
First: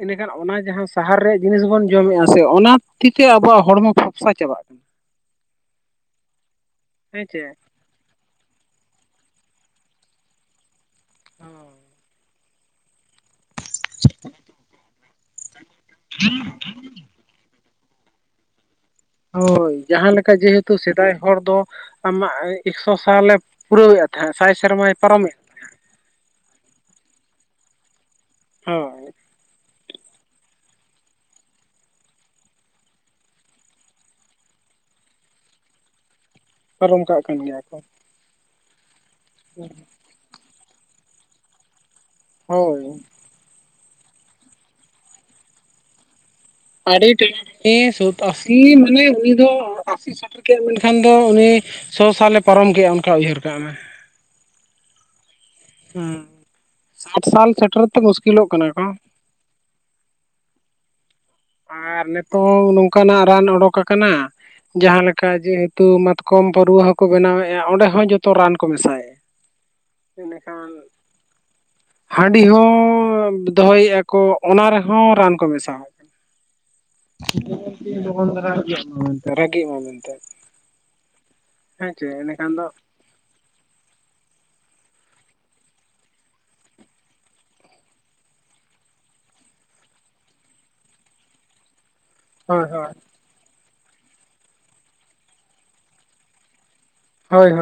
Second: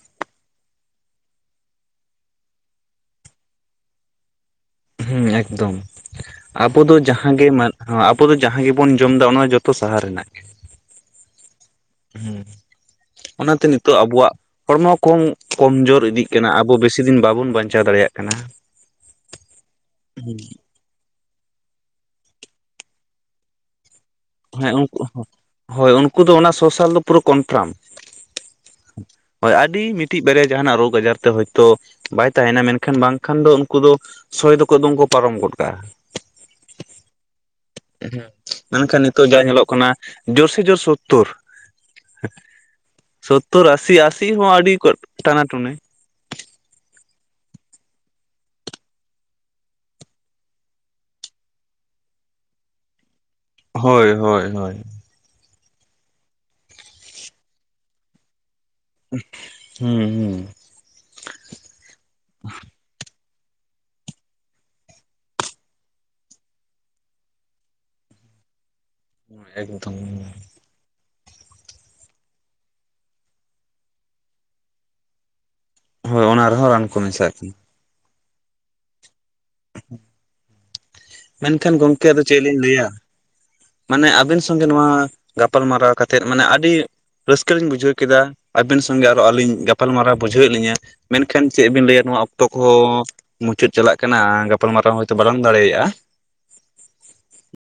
ᱮᱸᱰᱮᱠᱷᱟᱱ ᱚᱱᱟ ᱡᱟᱦᱟᱸ ᱥᱟᱦᱟᱨ ᱨᱮᱭᱟᱜ ᱡᱤᱱᱤᱥ ᱵᱚᱱ ᱡᱚᱢᱮᱜᱼᱟ ᱥᱮ, ᱚᱱᱟ ᱠᱷᱟᱹᱛᱤᱨ ᱛᱮ ᱟᱵᱚᱣᱟᱜ ᱦᱚᱲᱢᱚ ᱥᱟ ᱪᱟᱵᱟᱜ ᱠᱟᱱᱟ᱾ ᱦᱮᱸ ᱮᱠᱫᱚᱢ, ᱟᱵᱚ ᱫᱚ ᱦᱮᱸ ᱡᱟᱦᱟᱸ ᱪᱮ ᱜᱮ ᱢᱟᱱ ᱦᱚᱸ, ᱟᱵᱚ ᱫᱚ ᱡᱟᱦᱟᱸ ᱜᱮᱵᱚᱱ ᱡᱚᱢ ᱮᱫᱟ ᱚᱱᱟ ᱡᱚᱛᱚ ᱥᱟᱦᱟᱨ ᱨᱮᱱᱟᱜ ᱜᱮ᱾ ᱦᱩᱸ, ᱚᱱᱟᱛᱮ ᱱᱤᱛᱚᱜ ᱟᱵᱚᱣᱟᱜ ᱦᱚᱲᱢᱚ ᱠᱚ ᱠᱚᱢᱡᱳᱨ ᱤᱫᱤᱜ ᱠᱟᱱᱟ, ᱟᱵᱚ ᱵᱮᱥᱤ ᱫᱤᱱ ᱵᱟᱵᱚᱱ ᱵᱟᱧᱪᱟᱣ ᱫᱟᱲᱮᱭᱟᱜ ᱠᱟᱱᱟ᱾ ᱦᱳᱭ ᱡᱟᱦᱟᱸ ᱞᱮᱠᱟ ᱡᱮᱦᱮᱛᱩ ᱥᱮᱫᱟᱭ ᱦᱚᱲ ᱫᱚ ᱟᱢᱟᱜ ᱮᱠᱥᱚ ᱥᱟᱞᱮ ᱯᱩᱨᱟᱹᱣᱮᱫ ᱦᱩᱭᱩᱜ ᱛᱟᱦᱮᱸᱫ᱾ ᱥᱟᱭ ᱦᱮᱸ ᱥᱮᱨᱢᱟᱭ ᱩᱱᱠᱩ ᱯᱟᱨᱚᱢᱮᱫ ᱦᱳᱭ ᱩᱱᱠᱩ ᱫᱚ ᱚᱱᱟ ᱥᱚᱥᱟᱞ ᱫᱚ ᱯᱩᱨᱟᱹ ᱠᱚᱱᱯᱷᱟᱨᱢ᱾ ᱦᱳᱭ ᱦᱳᱭ ᱟᱹᱰᱤ ᱢᱤᱫᱴᱤᱡ ᱵᱟᱨᱭᱟ ᱡᱟᱦᱟᱱᱟᱜ ᱨᱳᱜᱽ ᱟᱡᱟᱨ ᱛᱮ ᱦᱳᱭᱛᱳ ᱵᱟᱭ ᱛᱟᱦᱮᱱᱟ, ᱢᱮᱱᱠᱷᱟᱱ ᱵᱟᱝᱠᱷᱟᱱ ᱫᱚ ᱩᱱᱠᱩ ᱫᱚ ᱥᱚᱭ ᱫᱚᱠᱚ ᱮᱠᱫᱚᱢ ᱠᱚ ᱯᱟᱨᱚᱢ ᱜᱚᱫ ᱠᱟᱜᱼᱟ᱾ ᱯᱟᱨᱚᱢ ᱠᱟᱜ ᱠᱟᱱ ᱜᱮᱭᱟ ᱠᱚ, ᱦᱩᱸ ᱢᱮᱱᱠᱷᱟᱱ ᱱᱤᱛᱳᱜ ᱡᱟ ᱧᱮᱞᱚᱜ ᱠᱟᱱᱟ ᱡᱳᱨ ᱥᱮ ᱡᱳᱨ ᱥᱳᱛᱛᱚᱨ᱾ ᱦᱳᱭ, ᱥᱚᱛᱛᱳᱨ ᱟᱥᱤ ᱟᱥᱤ ᱦᱚᱸ ᱟᱹᱰᱤ ᱴᱟᱱᱟ ᱴᱩᱱᱮ᱾ ᱟᱰᱤ ᱴᱟᱱᱟ ᱴᱟᱱᱤ ᱥᱚᱛ ᱟᱹᱥᱤ ᱢᱟᱱᱮ ᱩᱱ ᱫᱚ ᱥᱮᱴᱮᱨ ᱠᱮᱫᱼᱟ, ᱢᱮᱱᱠᱷᱟᱱ ᱫᱚ ᱩᱱᱤ ᱥᱚ ᱥᱟᱞᱮ ᱯᱟᱨᱚᱢ ᱠᱮᱜᱼᱟ ᱚᱱᱠᱟ ᱩᱭᱦᱟᱹᱨ ᱠᱟᱜ ᱢᱮ᱾ ᱦᱳᱭ ᱦᱳᱭ ᱦᱳᱭ᱾ ᱦᱮᱸ ᱥᱟᱴ ᱥᱟᱞ ᱥᱮᱴᱮᱨ ᱛᱮ ᱢᱩᱥᱠᱤᱞᱚᱜ ᱠᱟᱱᱟ ᱠᱚ᱾ ᱩᱦ ᱦᱩᱸ ᱦᱩᱸ᱾ ᱟᱨ ᱱᱤᱛᱚᱜ ᱱᱚᱝᱠᱟᱱᱟᱜ ᱨᱟᱱ ᱚᱰᱩᱠ ᱟᱠᱟᱱᱟ ᱡᱟᱦᱟᱸ ᱞᱮᱠᱟ ᱡᱮᱦᱮᱛᱩ ᱢᱟᱛᱠᱚᱢ ᱯᱟᱹᱨᱣᱟᱹ ᱦᱚᱸᱠᱚ ᱵᱮᱱᱟᱣᱮᱫᱼᱟ ᱚᱸᱰᱮ ᱦᱚᱸ ᱡᱚᱛᱚ ᱨᱟᱱ ᱠᱚ ᱢᱮᱥᱟᱭᱼᱟ ᱾ ᱮᱠᱫᱚᱢ ᱾ ᱦᱟᱺᱰᱤ ᱦᱚᱸ ᱫᱚᱦᱚᱭᱮᱫᱼᱟ ᱠᱚ ᱚᱱᱟ ᱨᱮᱦᱚᱸ ᱨᱟᱱ ᱠᱚ ᱢᱮᱥᱟ ᱦᱳᱭ ᱚᱱᱟ ᱨᱮᱦᱚᱸ ᱨᱟᱱ ᱠᱚ ᱢᱮᱥᱟᱜ [unintelligible] ᱫᱚᱠᱟᱱ ᱫᱷᱟᱨᱟ [unintelligible] ᱨᱟᱹᱜᱤᱜ [unintelligible] [inaudible] ᱢᱮᱱᱠᱷᱟᱱ ᱦᱮᱸ ᱪᱮ ᱜᱚᱝᱠᱮ ᱟᱫᱚ ᱪᱮᱫ ᱮᱸᱰᱮᱠᱷᱟᱱ ᱞᱤᱧ ᱫᱚ ᱞᱟᱹᱭᱟ ᱢᱟᱱᱮ ᱟᱵᱤᱱ ᱥᱚᱸᱜᱮ ᱱᱚᱣᱟ ᱜᱟᱯᱟᱞ ᱢᱟᱨᱟᱨᱟᱣ ᱠᱟᱛᱮᱜ ᱢᱟᱱᱮ ᱟᱹᱰᱤ ᱨᱟᱹᱥᱠᱟᱹ ᱞᱤᱧ ᱵᱩᱡᱷᱟᱹᱣ ᱠᱮᱫᱟ, ᱟᱵᱮᱱ ᱥᱚᱸᱜᱮ ᱟᱨᱚ ᱟᱹᱞᱤᱧ ᱜᱟᱯᱟᱞᱢᱟᱨᱟᱣ ᱵᱩᱡᱷᱟᱹᱣᱮᱫ ᱞᱤᱧᱟ ᱾ ᱢᱮᱱᱠᱷᱟᱱ ᱪᱮᱫ ᱵᱤᱱ ᱞᱟᱹᱭᱟ ᱱᱚᱣᱟ ᱚᱠ ᱛᱚ ᱦᱳᱭ ᱦᱳᱭ ᱠᱚᱦᱚᱸ ᱢᱩᱪᱟᱹᱫ ᱪᱟᱞᱟᱜ ᱠᱟᱱᱟ ᱜᱟᱯᱟᱞ ᱢᱟᱨᱟᱨᱟᱣ ᱦᱚᱭᱛᱳ ᱵᱟᱞᱟᱝ ᱫᱟᱲᱮᱭᱟᱜᱼᱟ ᱾ ᱦᱳᱭ ᱦᱳᱭ ᱾